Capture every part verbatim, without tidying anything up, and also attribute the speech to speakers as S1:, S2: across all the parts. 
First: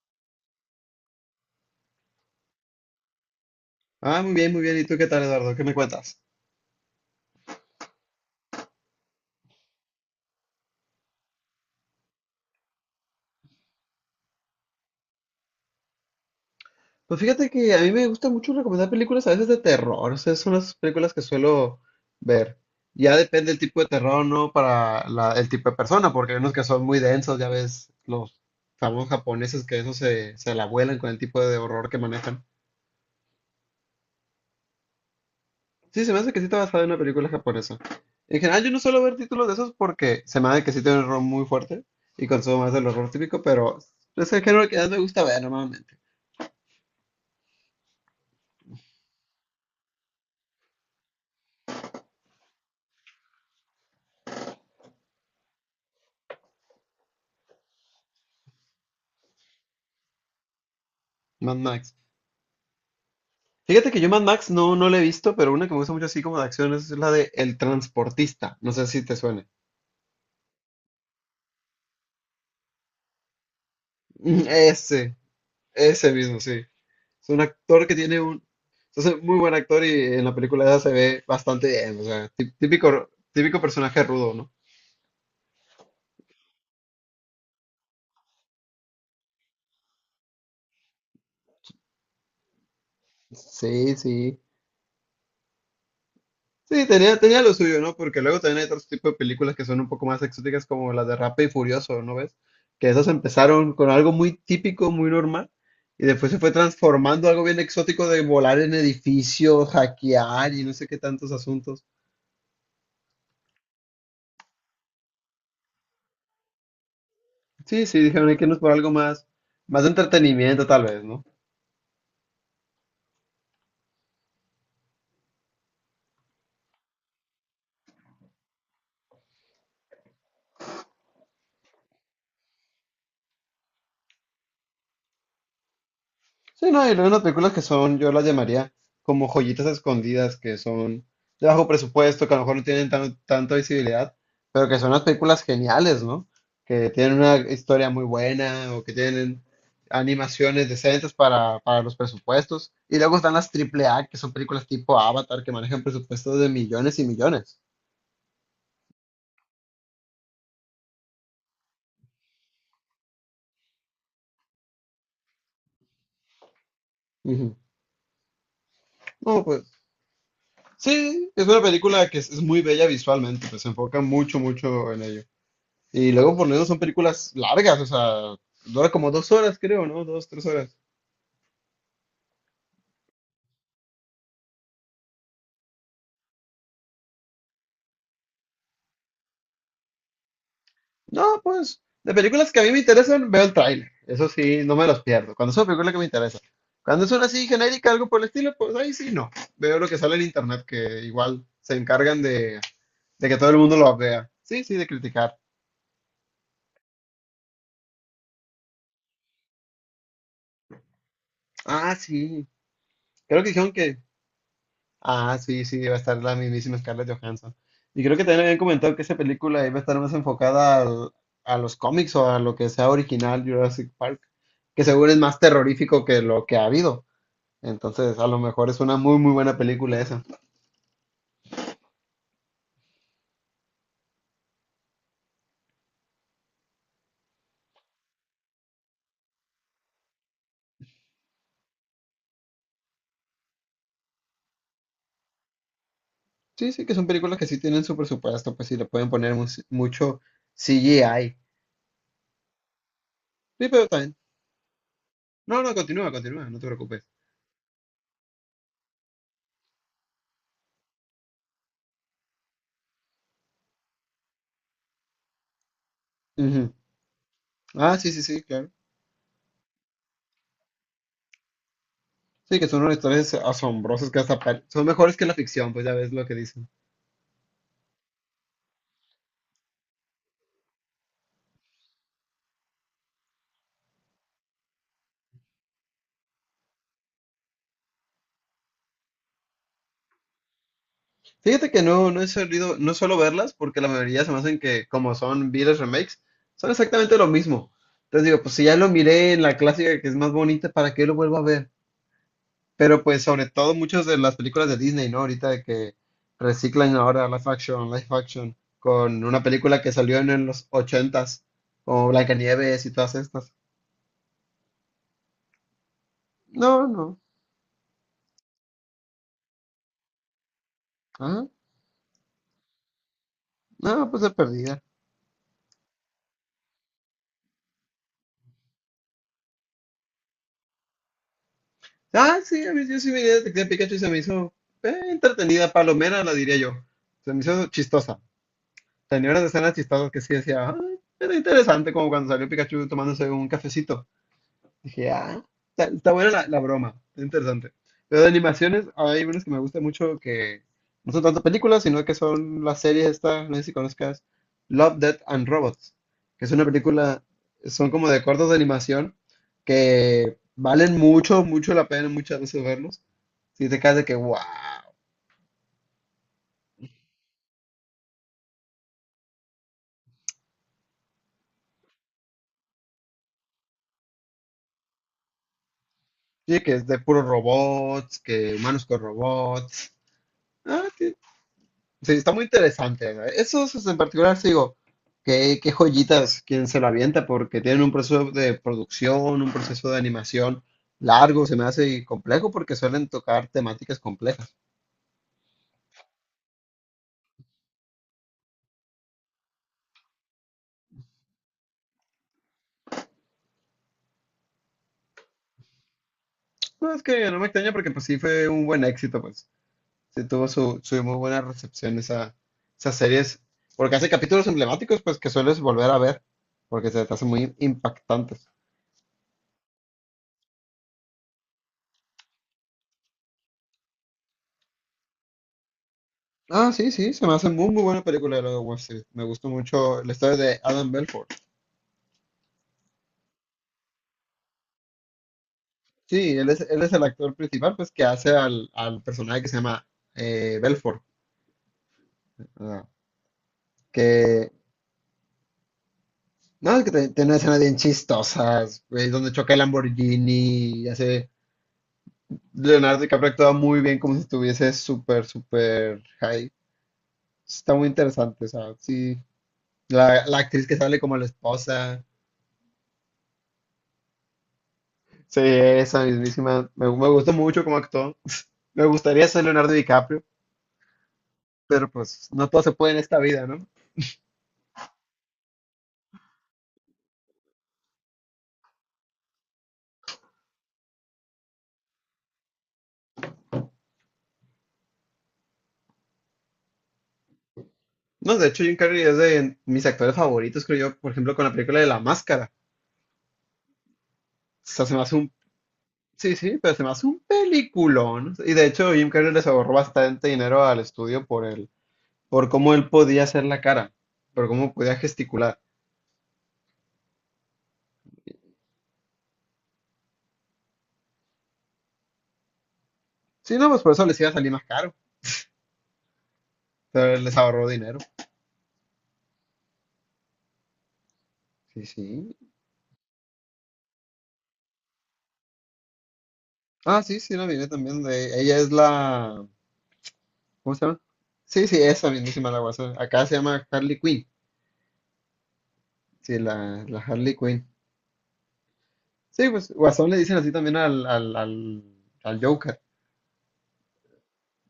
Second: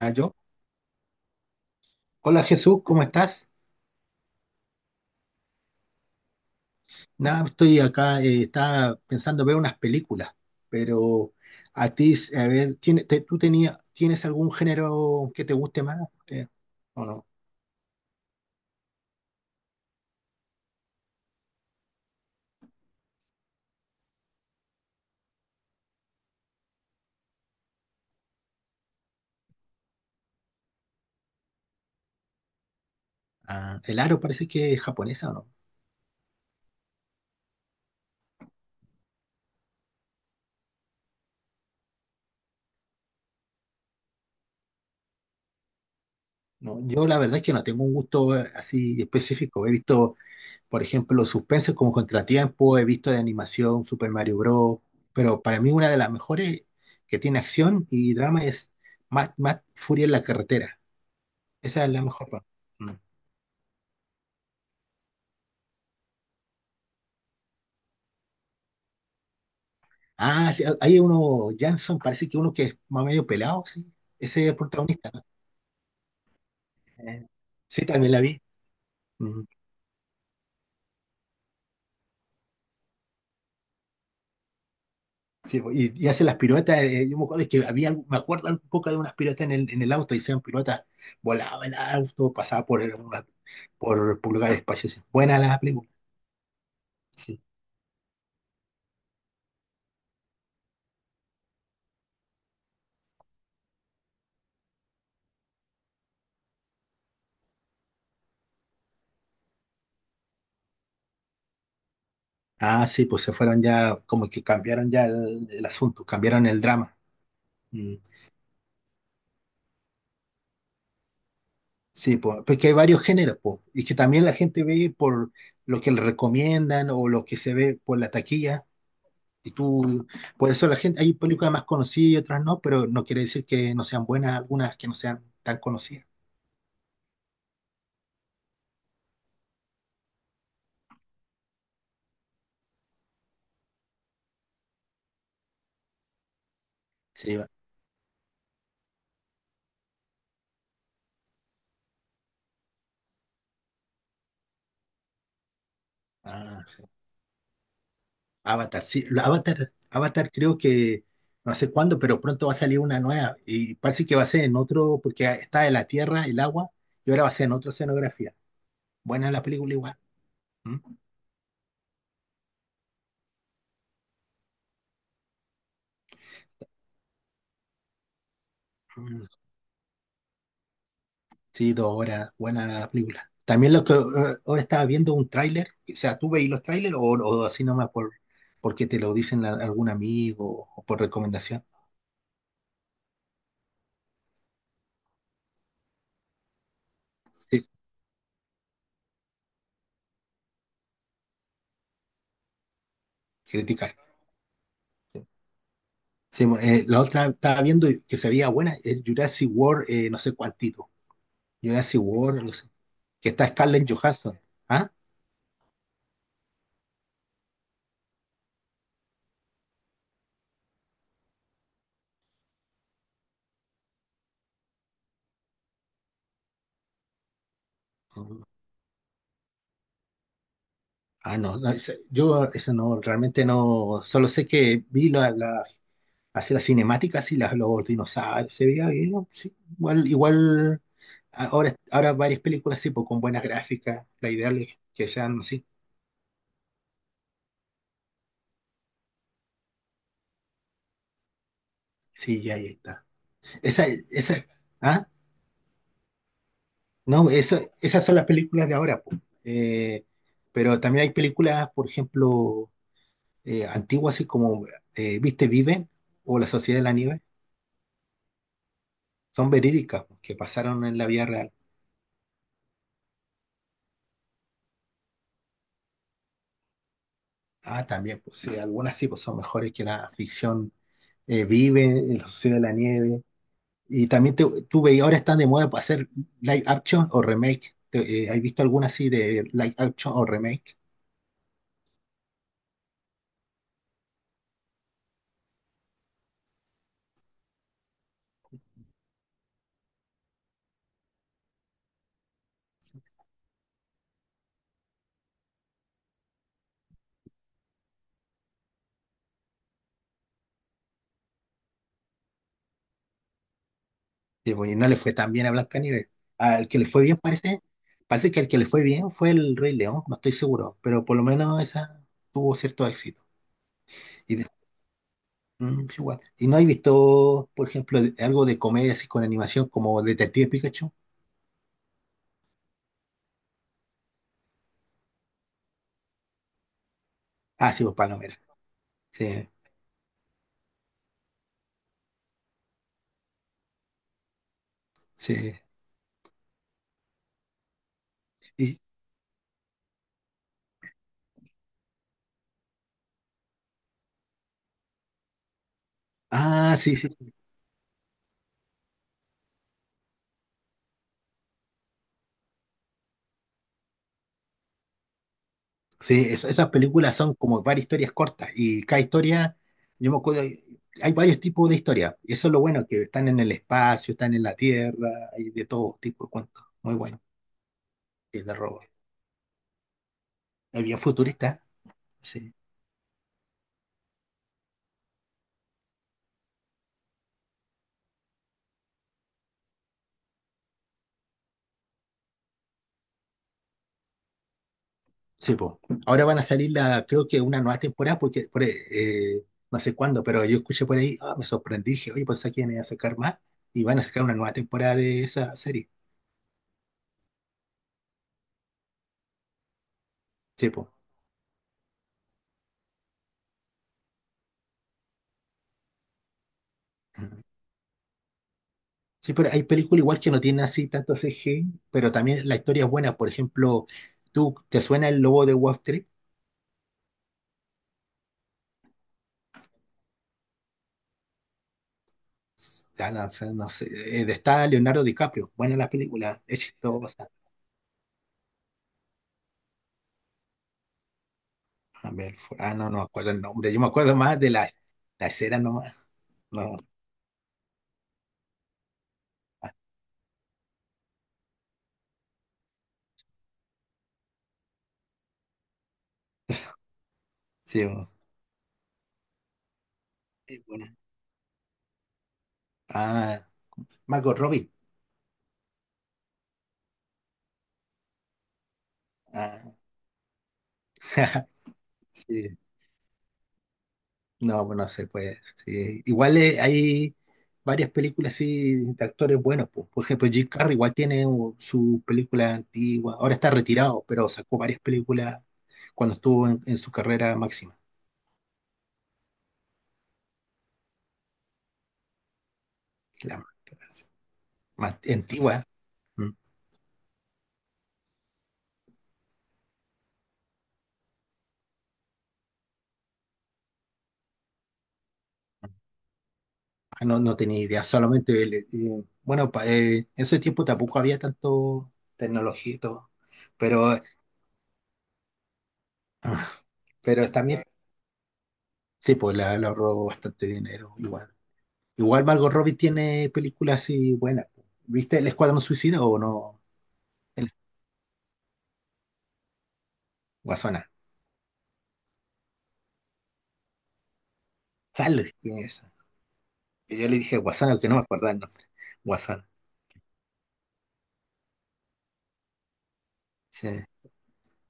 S1: Ah, Yo. Hola Jesús, ¿cómo estás?
S2: Ah, muy bien, muy bien. ¿Y tú qué tal, Eduardo? ¿Qué me cuentas?
S1: Nada, estoy acá, eh, estaba pensando ver unas películas, pero a ti, a ver, ¿tiene- te- ¿tú tenías, tienes algún género que te guste más? Eh, ¿o
S2: Pues
S1: no?
S2: fíjate que a mí me gusta mucho recomendar películas a veces de terror. O sea, son las películas que suelo ver. Ya depende el tipo de terror, ¿no? Para la- el tipo de persona, porque hay unos que son muy densos, ya ves, los famosos japoneses que eso se, se la vuelan con el tipo de horror que manejan.
S1: Ah, el aro parece que es japonesa, ¿o no?
S2: Sí, se me hace que sí está basada en una película japonesa. En general, yo no suelo ver títulos de esos porque se me hace que sí tiene un horror muy fuerte y consumo más del horror típico, pero es el género que más me gusta ver normalmente.
S1: No, yo la verdad es que no tengo un gusto eh, así específico. He visto, por ejemplo, suspensos como Contratiempo, he visto de animación Super Mario Bros., pero para mí una de las mejores que tiene acción y drama es Mad Mad Furia en la carretera.
S2: Mad
S1: Esa es
S2: Max.
S1: la mejor parte. Mm.
S2: Fíjate que yo Mad Max no, no la he visto, pero una que me gusta mucho así como de acción es la de El Transportista. No sé si te suene.
S1: Ah, sí, hay uno, Jansson, parece que uno que es más medio pelado, sí.
S2: Mm.
S1: Ese es el protagonista,
S2: Ese,
S1: ¿no?
S2: ese mismo, sí.
S1: Eh,
S2: Es un
S1: sí,
S2: actor que
S1: también
S2: tiene
S1: la vi.
S2: un. Es un muy
S1: Mm.
S2: buen actor y en la película se ve bastante bien. O sea, tí- típico, típico personaje rudo, ¿no?
S1: Sí, po, y, y hace las piruetas. Eh, yo me acuerdo que había, algo- me acuerdo un poco de unas piruetas en el, en el auto, hicieron piruetas, volaba el auto, pasaba por, el- una-
S2: Sí,
S1: por, por
S2: sí.
S1: lugares espaciosos. Buena la película.
S2: Sí, tenía, tenía
S1: Sí.
S2: lo suyo, ¿no? Porque luego también hay otros tipos de películas que son un poco más exóticas, como las de Rápido y Furioso, ¿no ves? Que esas empezaron con algo muy típico, muy normal, y después se fue transformando a algo bien exótico de volar en edificios, hackear y no sé qué tantos asuntos.
S1: Ah, sí, pues se fueron ya, como que cambiaron ya el, el asunto, cambiaron el drama.
S2: Sí,
S1: Mm.
S2: sí, dijeron, hay que irnos por algo más, más de entretenimiento, tal vez, ¿no?
S1: Sí, po, porque hay varios géneros, po, y que también la gente ve por lo que le recomiendan o lo que se ve por la taquilla. Y tú, por eso la gente, hay películas más conocidas y otras no, pero no quiere decir que no sean buenas algunas que no sean tan conocidas.
S2: Sí, no, y luego unas películas que son, yo las llamaría como joyitas escondidas, que son de bajo presupuesto, que a lo mejor no tienen tan- tanta visibilidad, pero que son unas películas geniales, ¿no? Que tienen una
S1: Sí, va-
S2: historia muy buena o que tienen animaciones decentes para, para los presupuestos. Y luego están las triple A, que son películas tipo Avatar, que manejan presupuestos de
S1: ah,
S2: millones y millones.
S1: Avatar, sí, la Avatar, Avatar creo que no sé cuándo, pero pronto va a salir una nueva y parece que va a ser en otro, porque está en la tierra, el agua, y ahora va a ser en
S2: Ujú.
S1: otra escenografía. Buena
S2: No,
S1: la película
S2: pues
S1: igual. ¿Mm?
S2: sí, es una película que es, es muy bella visualmente, pues se enfoca mucho, mucho en ello. Y luego por lo menos son películas largas, o sea, dura como dos horas, creo, ¿no? Dos, tres horas.
S1: Sí, dos horas, buena la película. También lo que eh, ahora estaba viendo un tráiler, o sea, ¿tú veis los tráilers o, o así nomás por porque te lo dicen a- algún amigo o por
S2: No,
S1: recomendación?
S2: pues, de películas que a mí me interesan, veo el tráiler. Eso sí, no me los pierdo. Cuando es una película que me interesa. Cuando es una así
S1: Sí,
S2: genérica, algo por el estilo, pues ahí sí no. Veo lo que sale en internet, que igual se encargan de, de que todo el mundo
S1: criticar.
S2: lo vea. Sí, sí, de
S1: Sí.
S2: criticar.
S1: Sí, eh, la otra estaba viendo que se veía buena, es Jurassic World, eh, no sé cuántito.
S2: Ah,
S1: Jurassic World,
S2: sí.
S1: no sé, que
S2: Creo
S1: está
S2: que dijeron
S1: Scarlett
S2: que.
S1: Johansson. ¿Ah?
S2: Ah, sí, sí, va a estar la mismísima Scarlett Johansson. Y creo que también habían comentado que esa película iba a estar más enfocada al- a los cómics o a lo que sea original Jurassic Park, que seguro es más terrorífico que lo que ha habido. Entonces, a lo mejor es una muy, muy buena película esa.
S1: Ah, no, no, esa- yo eso no, realmente no, solo sé que vi la, la, así las cinemáticas y las, los dinosaurios, se veía bien, ¿no? Sí, igual, igual. Ahora, ahora varias películas sí, pues con buenas gráficas, la ideal es que sean así.
S2: Sí, sí, que son películas que sí tienen su presupuesto, pues sí le pueden poner mu- mucho C G I.
S1: Sí, ya ahí está.
S2: Sí,
S1: Esa,
S2: pero también.
S1: esa, ah,
S2: No, no, continúa, continúa, no te preocupes.
S1: no, eso- esas son las películas de ahora, pues. Eh, pero también hay películas, por ejemplo, eh, antiguas, así como eh, Viste Vive o La
S2: Ujú.
S1: Sociedad de la Nieve,
S2: Ah, sí, sí, sí, claro.
S1: son verídicas, pues, que pasaron en la vida real.
S2: Sí, que son unas historias asombrosas que hasta pare- son mejores que la ficción, pues ya ves lo que dicen.
S1: Ah, también, pues sí, algunas sí, pues son mejores que la ficción. Eh, Vive, La Sociedad de la Nieve, y también te- tú y ahora están de moda para hacer live action o remake. Te- eh, ¿has visto alguna así de live action o remake?
S2: Fíjate que no, no he solido, no suelo verlas porque la mayoría se me hacen que como son viles remakes, son exactamente lo mismo. Entonces digo, pues si ya lo miré en la clásica que es más bonita, ¿para qué lo vuelvo a ver? Pero pues sobre todo muchas de las películas de Disney, ¿no? Ahorita de que reciclan ahora live action, live action, con una película que salió en, en los ochentas, como Blancanieves y todas estas.
S1: Que, bueno, no le fue tan bien a Blancanieves. Al
S2: No,
S1: que le fue bien
S2: no.
S1: parece, parece que al que le fue bien fue el Rey León, no estoy seguro, pero por lo
S2: Ah,
S1: menos esa tuvo cierto éxito.
S2: no, pues de
S1: Y de-
S2: perdida.
S1: mm, sí, igual. ¿Y no has visto, por ejemplo, de- algo de comedia así con animación como Detective Pikachu?
S2: Ah, sí, a mí, yo sí vi Detective Pikachu y se me hizo eh, entretenida, palomera, la diría yo. Se me hizo
S1: Ah, sí, pues
S2: chistosa.
S1: palomera.
S2: Tenía unas
S1: Sí,
S2: escenas chistosas que sí decía, "Ah, era interesante como cuando salió Pikachu tomándose un cafecito. Dije, ah,
S1: sí.
S2: está, está buena la, la broma, está interesante. Pero de
S1: Y,
S2: animaciones, hay unas que me gustan mucho que no son tanto películas, sino que son las series esta, no sé si conozcas, Love, Death and Robots, que es una
S1: ah, sí, sí.
S2: película, son como de cortos de animación que valen mucho, mucho la pena muchas veces verlos. Si te quedas de que, wow,
S1: Sí, es- esas películas son como varias historias cortas y cada historia, yo me acuerdo, hay varios tipos de historias. Y eso es lo bueno, que están en el espacio, están en la tierra, hay de todo tipo de
S2: sí,
S1: cuentos.
S2: que es
S1: Muy
S2: de
S1: bueno,
S2: puros robots,
S1: y de
S2: que
S1: robo.
S2: humanos con robots.
S1: Es
S2: Ah,
S1: bien
S2: ti-.
S1: futurista,
S2: Sí, está muy
S1: sí.
S2: interesante, ¿no? Esos esos en particular, sí digo, qué, qué joyitas quien se lo avienta, porque tienen un proceso de producción, un proceso de animación largo, se me hace y complejo porque suelen tocar temáticas complejas.
S1: Sí, po. Ahora van a salir la, creo que una nueva temporada, porque por, eh, no sé cuándo, pero yo escuché por ahí, ah, me sorprendí, dije, oye, pues aquí van a sacar más y van a sacar una nueva temporada de esa serie.
S2: No, es que no me extraña porque pues sí fue un buen éxito, pues sí tuvo
S1: Sí,
S2: su,
S1: po.
S2: su muy buena recepción esa, esas series, porque hace capítulos emblemáticos, pues que sueles volver a ver, porque se te hacen muy impactantes.
S1: Sí, pero hay películas igual que no tienen así tanto C G, pero también la historia es buena. Por ejemplo, ¿tú te suena El Lobo de Wall Street?
S2: Ah, sí, sí, se me hace muy, muy buena película de Lobo de Wall Street. Me gustó mucho la historia de Adam Belfort.
S1: Ah, no, Fran, no sé, eh, está Leonardo DiCaprio. Buena la
S2: Sí,
S1: película,
S2: él es,
S1: es
S2: él es el
S1: chistosa.
S2: actor principal, pues, que hace al, al personaje que se llama eh, Belfort.
S1: A ver, fu- ah,
S2: Ah,
S1: no, no me acuerdo el nombre. Yo me acuerdo más de
S2: que,
S1: la, la escena nomás.
S2: no,
S1: No,
S2: es que te- tiene escenas bien chistosas, güey, donde choca el Lamborghini y hace. Leonardo DiCaprio actúa muy bien como si estuviese súper, súper high. Está
S1: sí,
S2: muy interesante, o sea, sí. La, la actriz que
S1: es
S2: sale como la esposa.
S1: ah, Margot Robbie.
S2: Sí, esa mismísima. Me, me gustó mucho cómo actuó. Me gustaría ser Leonardo
S1: Ah,
S2: DiCaprio, pero pues no todo se puede en esta vida, ¿no?
S1: No, pues no se puede, sí. Igual eh, hay varias películas así de actores buenos, pues. Por ejemplo, Jim Carrey igual tiene uh, su película antigua. Ahora está retirado, pero sacó varias películas cuando estuvo en, en su carrera máxima.
S2: No, de hecho, Jim Carrey es de mis actores favoritos, creo yo, por ejemplo, con la película de La Máscara.
S1: La
S2: O sea, se
S1: más
S2: me hace un.
S1: antigua. Mm.
S2: Sí, sí, pero se me hace un peliculón. Y de hecho, Jim Carrey les ahorró bastante dinero al estudio por el, por cómo él podía hacer la cara, por cómo podía gesticular.
S1: Ah, no, no tenía idea. Solamente, el, eh, bueno, pa- eh, en ese tiempo tampoco había tanto tecnología y todo.
S2: Sí, no, pues por
S1: Pero,
S2: eso les iba a salir más caro,
S1: ah,
S2: pero él
S1: pero
S2: les
S1: también,
S2: ahorró dinero.
S1: sí, pues le, le ahorró bastante dinero igual.
S2: Sí,
S1: Igual
S2: sí.
S1: Margot Robbie tiene películas así buenas. ¿Viste El Escuadrón Suicida o no?
S2: Ah, sí, sí, la
S1: El-
S2: miré también de. Ella es la. ¿Cómo se
S1: Guasana.
S2: llama? Sí, sí, esa mismísima la guasa. Acá se llama Harley Quinn.
S1: Dale, ¿quién es esa?
S2: Sí, la,
S1: Y
S2: la
S1: yo le dije
S2: Harley Quinn.
S1: Guasana, que no me acordaba el nombre. Guasana.
S2: Sí, pues Guasón le dicen así también al, al, al, al Joker.
S1: Sí.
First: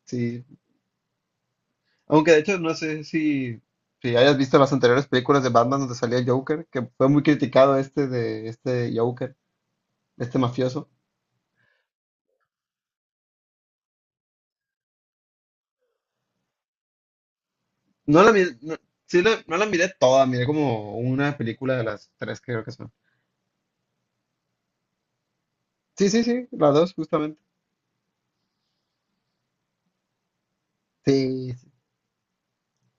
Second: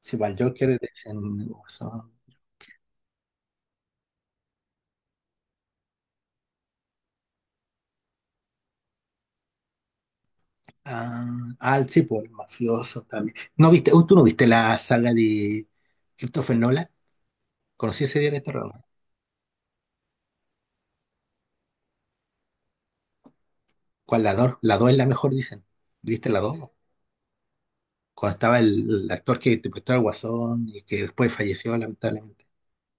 S1: Sí, para el
S2: Sí.
S1: Joker le dicen Guasón.
S2: Aunque de hecho no sé si, si hayas visto las anteriores películas de Batman donde salía el Joker, que fue muy criticado este de este Joker, este mafioso.
S1: Ah, ah, sí, por el mafioso también. ¿No viste? ¿Tú no viste la saga de Christopher Nolan? ¿Conocí ese
S2: No la miré,
S1: director, o
S2: no,
S1: no?
S2: sí la- no la miré toda, miré como una película de las tres que creo que son.
S1: ¿Cuál, la dos? La dos es la mejor, dicen.
S2: Sí, sí,
S1: ¿Viste la
S2: sí,
S1: dos?
S2: las dos justamente.
S1: Cuando estaba el, el actor que interpretó al Guasón y que después
S2: Sí,
S1: falleció, lamentablemente.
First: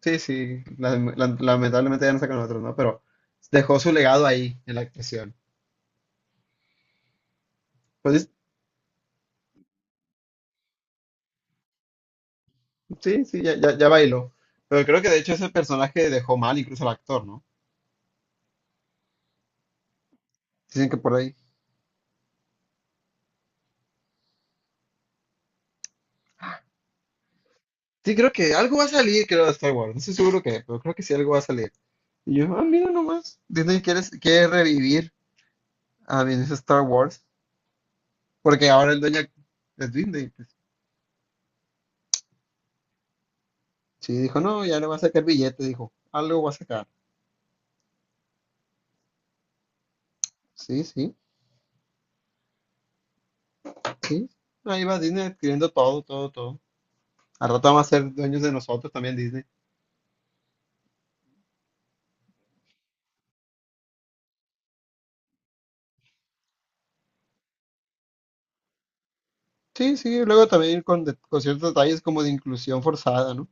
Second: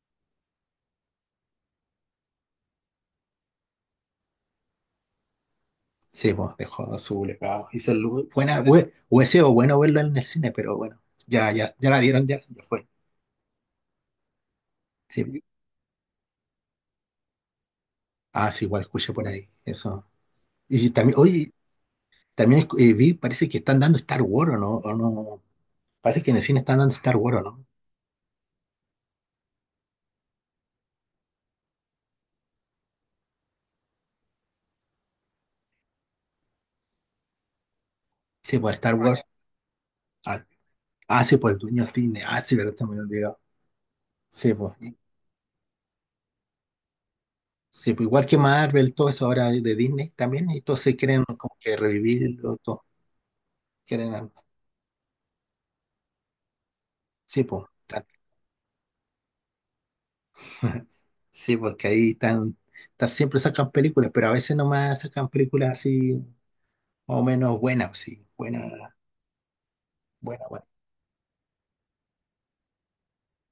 S2: sí, sí. la- la- lamentablemente ya no sacan otros, ¿no? Pero dejó su legado ahí en la actuación.
S1: Sí, pues dejó su legado. Hizo el-
S2: Pues
S1: buena, hue- hubiese sido bueno verlo en el cine, pero bueno, ya, ya, ya la dieron, ya, ya fue.
S2: sí, sí, ya, ya, ya bailó. Pero creo que de hecho
S1: Sí.
S2: ese personaje dejó mal incluso al actor, ¿no?
S1: Ah, sí, igual escuché por ahí. Eso.
S2: Dicen
S1: Y
S2: que por
S1: también,
S2: ahí.
S1: oye, también escu- eh, vi, parece que están dando Star Wars, ¿o no? ¿O no? Parece que en el cine están dando Star Wars, ¿o no?
S2: Sí, creo que algo va a salir, creo, de Star Wars. No estoy seguro que, pero creo que sí algo va a salir. Y yo, ah, mira nomás. Disney quiere, quiere revivir a ese Star Wars.
S1: Sí,
S2: Porque
S1: pues
S2: ahora
S1: Star
S2: el dueño
S1: Wars.
S2: es Disney,
S1: Ah,
S2: pues.
S1: ah, sí, pues el dueño de Disney. Ah, sí, verdad, también olvidado.
S2: Sí, dijo,
S1: Sí,
S2: no,
S1: pues.
S2: ya le va a sacar billete, dijo. Algo va a sacar.
S1: Sí, pues igual que Marvel, todo eso ahora de Disney también, y todos
S2: Sí,
S1: se
S2: sí,
S1: quieren como que revivirlo, todo.
S2: sí.
S1: Quieren,
S2: Ahí va Disney adquiriendo todo, todo, todo.
S1: sí,
S2: Al
S1: pues,
S2: rato van a
S1: tal.
S2: ser dueños de nosotros también Disney.
S1: Sí, porque ahí están, están- siempre sacan películas, pero a veces nomás sacan películas así, más o menos buenas, pues sí, buena,
S2: Sí, sí,
S1: buena,
S2: luego
S1: buena.
S2: también con, de- con ciertos detalles como de inclusión forzada, ¿no?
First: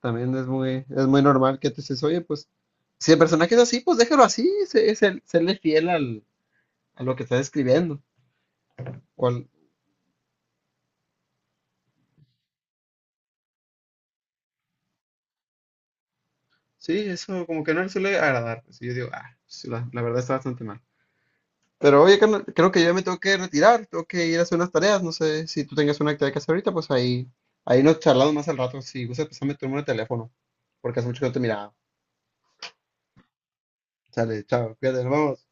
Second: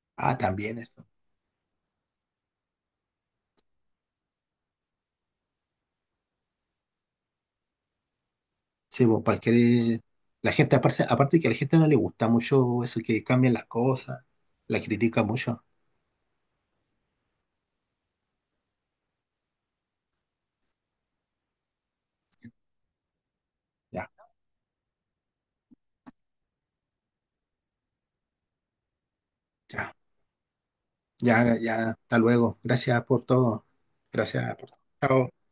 S2: También
S1: Ah,
S2: es
S1: también
S2: muy,
S1: eso.
S2: es muy normal que te dices, oye, pues, si el personaje es así, pues déjalo así, se, se- serle fiel al, a lo que está escribiendo.
S1: Sí, pues para
S2: Cual-.
S1: que la gente, aparte, aparte que a la gente no le gusta mucho eso, que cambian las cosas, la critica mucho.
S2: Sí, eso como que no le suele agradar. Así yo digo, ah, pues, la, la verdad está bastante mal. Pero oye, carnal, creo que yo me tengo que retirar, tengo
S1: Ya,
S2: que ir a hacer unas tareas, no sé si tú tengas una actividad que hacer ahorita, pues ahí, ahí, nos charlamos más al rato, si gustas, pasame tu número de
S1: ya,
S2: teléfono, porque hace mucho que no te
S1: ya,
S2: miraba.
S1: ya, hasta luego. Gracias por todo.
S2: Sale,
S1: Gracias por
S2: chao,
S1: todo.
S2: cuídate, nos
S1: Chao.
S2: vemos.